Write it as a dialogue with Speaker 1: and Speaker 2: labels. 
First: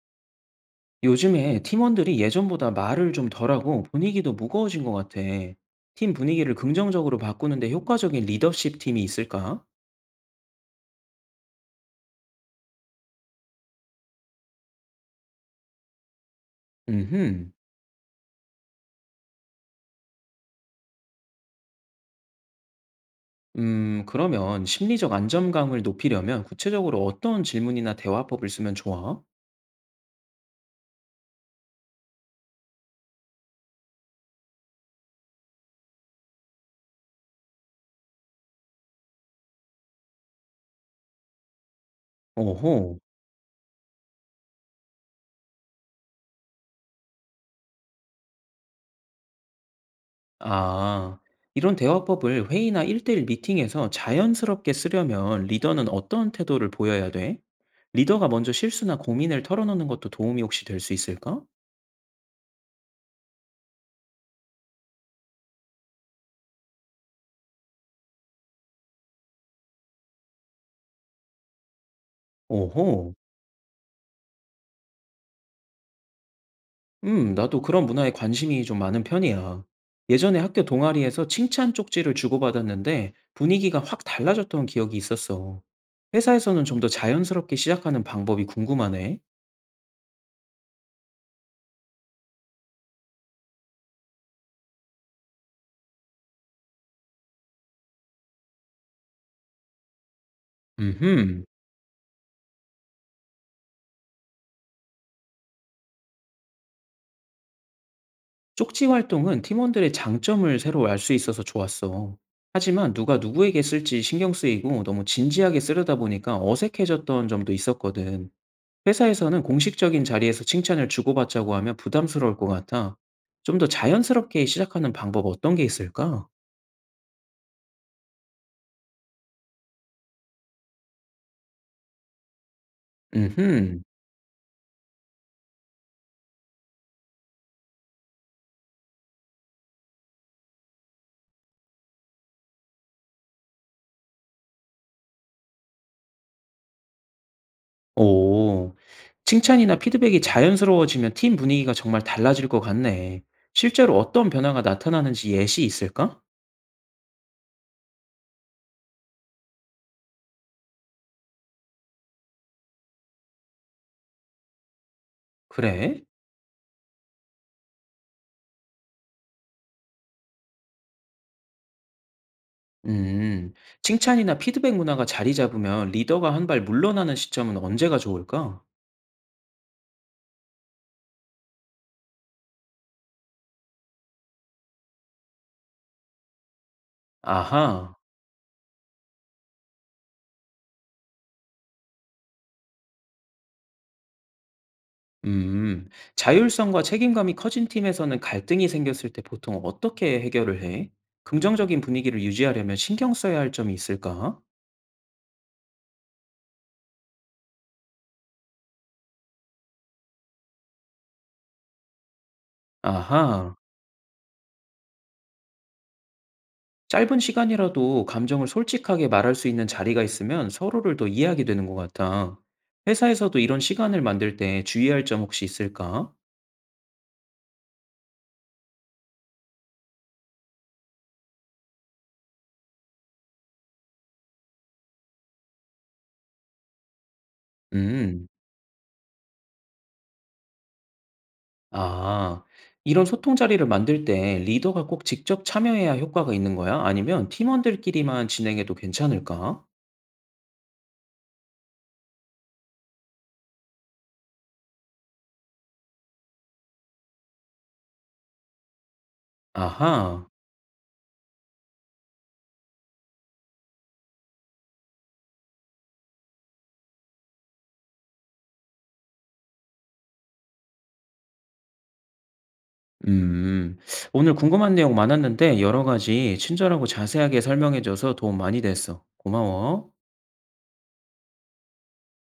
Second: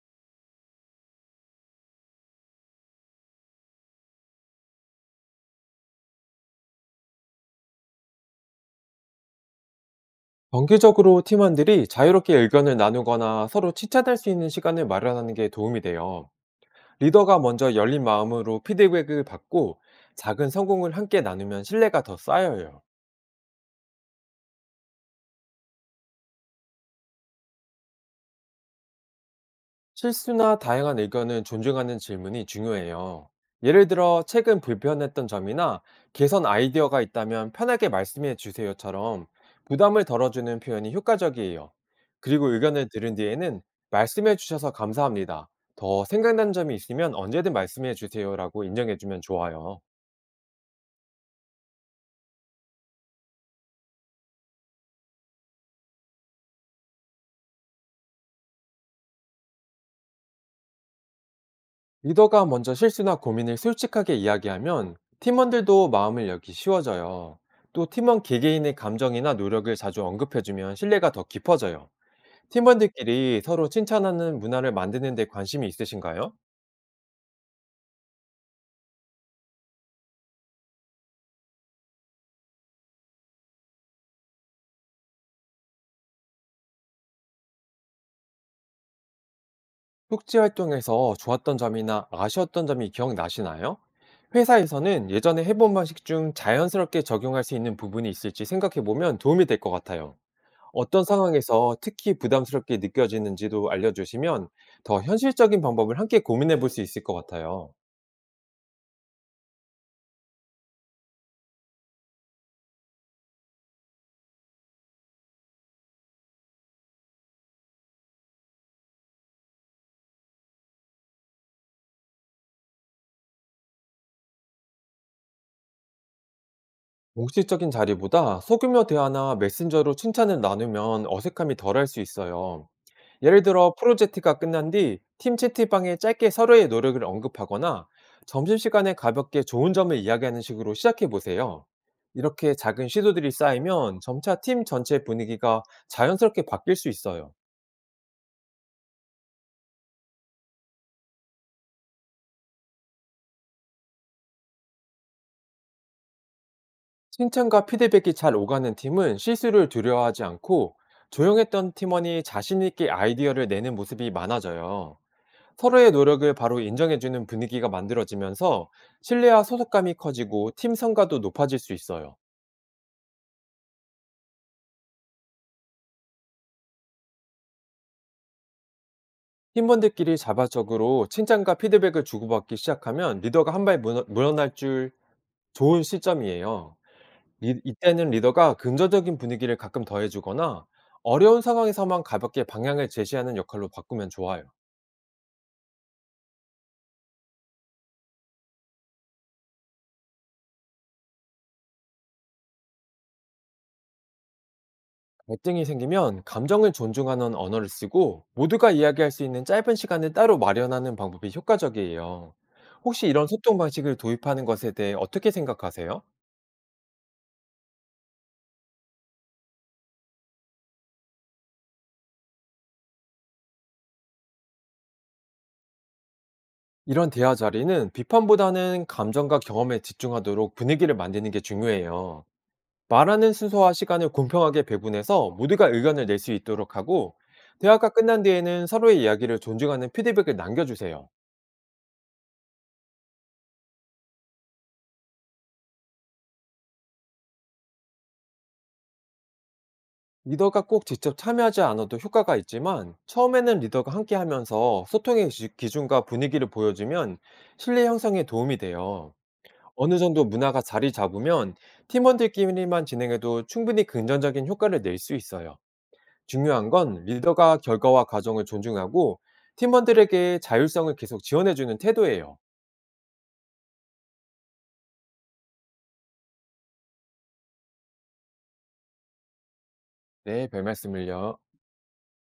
Speaker 1: 요즘에 팀원들이 예전보다 말을 좀 덜하고 분위기도 무거워진 것 같아. 팀 분위기를 긍정적으로 바꾸는데 효과적인 리더십 팀이 있을까?
Speaker 2: 정기적으로 팀원들이 자유롭게 의견을 나누거나 서로 칭찬할 수 있는 시간을 마련하는 게 도움이 돼요. 리더가
Speaker 1: 음흠.
Speaker 2: 먼저 열린 마음으로 피드백을 받고, 작은 성공을 함께 나누면 신뢰가 더 쌓여요.
Speaker 1: 그러면 심리적 안정감을 높이려면 구체적으로 어떤 질문이나 대화법을 쓰면 좋아?
Speaker 2: 실수나 다양한 의견을 존중하는 질문이 중요해요. 예를 들어, 최근 불편했던 점이나 개선 아이디어가 있다면 편하게 말씀해 주세요처럼 부담을 덜어주는 표현이 효과적이에요. 그리고 의견을
Speaker 1: 오호.
Speaker 2: 들은 뒤에는 말씀해 주셔서 감사합니다, 더 생각난 점이 있으면 언제든 말씀해 주세요라고 인정해 주면 좋아요.
Speaker 1: 아, 이런 대화법을 회의나 1대1 미팅에서 자연스럽게 쓰려면 리더는 어떤 태도를 보여야 돼? 리더가 먼저 실수나 고민을 털어놓는 것도 도움이 혹시 될 수 있을까?
Speaker 2: 리더가 먼저 실수나 고민을 솔직하게 이야기하면 팀원들도 마음을 열기 쉬워져요. 또 팀원 개개인의 감정이나 노력을 자주 언급해주면 신뢰가 더 깊어져요.
Speaker 1: 오호.
Speaker 2: 팀원들끼리 서로 칭찬하는 문화를 만드는 데 관심이 있으신가요?
Speaker 1: 나도 그런 문화에 관심이 좀 많은 편이야. 예전에 학교 동아리에서 칭찬 쪽지를 주고받았는데 분위기가 확 달라졌던 기억이 있었어. 회사에서는 좀 더 자연스럽게 시작하는 방법이 궁금하네.
Speaker 2: 쪽지 활동에서 좋았던 점이나 아쉬웠던 점이 기억나시나요? 회사에서는 예전에 해본 방식 중 자연스럽게 적용할 수 있는 부분이 있을지 생각해보면 도움이 될 것 같아요. 어떤
Speaker 1: 음,
Speaker 2: 상황에서 특히 부담스럽게 느껴지는지도 알려주시면, 더 현실적인 방법을 함께 고민해 볼 수 있을 것 같아요.
Speaker 1: 쪽지 활동은 팀원들의 장점을 새로 알 수 있어서 좋았어. 하지만 누가 누구에게 쓸지 신경 쓰이고 너무 진지하게 쓰려다 보니까 어색해졌던 점도 있었거든. 회사에서는 공식적인 자리에서 칭찬을 주고받자고 하면 부담스러울 것 같아. 좀 더 자연스럽게 시작하는 방법 어떤 게 있을까?
Speaker 2: 공식적인 자리보다 소규모 대화나 메신저로 칭찬을 나누면 어색함이 덜할 수 있어요. 예를 들어
Speaker 1: 음흠.
Speaker 2: 프로젝트가 끝난 뒤 팀 채팅방에 짧게 서로의 노력을 언급하거나, 점심시간에 가볍게 좋은 점을 이야기하는 식으로 시작해 보세요. 이렇게 작은 시도들이 쌓이면 점차 팀 전체 분위기가 자연스럽게 바뀔 수 있어요.
Speaker 1: 오. 칭찬이나 피드백이 자연스러워지면 팀 분위기가 정말 달라질 것 같네. 실제로 어떤 변화가 나타나는지 예시 있을까?
Speaker 2: 칭찬과 피드백이 잘 오가는 팀은 실수를 두려워하지 않고, 조용했던 팀원이 자신있게 아이디어를 내는 모습이 많아져요. 서로의
Speaker 1: 그래?
Speaker 2: 노력을 바로 인정해주는 분위기가 만들어지면서 신뢰와 소속감이 커지고, 팀 성과도 높아질 수 있어요.
Speaker 1: 음. 칭찬이나 피드백 문화가 자리 잡으면 리더가 한 발 물러나는 시점은 언제가 좋을까?
Speaker 2: 팀원들끼리 자발적으로 칭찬과 피드백을 주고받기 시작하면 리더가 한 발 물러날 줄 좋은 시점이에요.
Speaker 1: 아하.
Speaker 2: 이때는 리더가 긍정적인 분위기를 가끔 더해주거나, 어려운 상황에서만 가볍게 방향을 제시하는 역할로 바꾸면 좋아요.
Speaker 1: 음, 자율성과 책임감이 커진 팀에서는 갈등이 생겼을 때 보통 어떻게 해결을 해? 긍정적인 분위기를 유지하려면 신경 써야 할 점이 있을까?
Speaker 2: 갈등이 생기면 감정을 존중하는 언어를 쓰고, 모두가 이야기할 수 있는 짧은 시간을 따로 마련하는 방법이 효과적이에요. 혹시 이런
Speaker 1: 아하,
Speaker 2: 소통 방식을 도입하는 것에 대해 어떻게 생각하세요?
Speaker 1: 짧은 시간이라도 감정을 솔직하게 말할 수 있는 자리가 있으면 서로를 더 이해하게 되는 것 같아. 회사에서도 이런 시간을 만들 때 주의할 점 혹시 있을까?
Speaker 2: 이런 대화 자리는 비판보다는 감정과 경험에 집중하도록 분위기를 만드는 게 중요해요. 말하는 순서와 시간을 공평하게 배분해서 모두가 의견을 낼 수 있도록 하고, 대화가 끝난
Speaker 1: 음,
Speaker 2: 뒤에는 서로의 이야기를 존중하는 피드백을 남겨주세요.
Speaker 1: 아, 이런 소통 자리를 만들 때 리더가 꼭 직접 참여해야 효과가 있는 거야? 아니면 팀원들끼리만 진행해도 괜찮을까?
Speaker 2: 리더가 꼭 직접 참여하지 않아도 효과가 있지만, 처음에는 리더가 함께 하면서 소통의 기준과 분위기를 보여주면 신뢰 형성에 도움이 돼요. 어느 정도
Speaker 1: 아하.
Speaker 2: 문화가 자리 잡으면 팀원들끼리만 진행해도 충분히 긍정적인 효과를 낼 수 있어요. 중요한 건 리더가 결과와 과정을 존중하고, 팀원들에게 자율성을 계속 지원해주는 태도예요.
Speaker 1: 음. 오늘 궁금한 내용 많았는데 여러 가지 친절하고 자세하게 설명해 줘서 도움 많이 됐어. 고마워.
Speaker 2: 네, 별 말씀을요.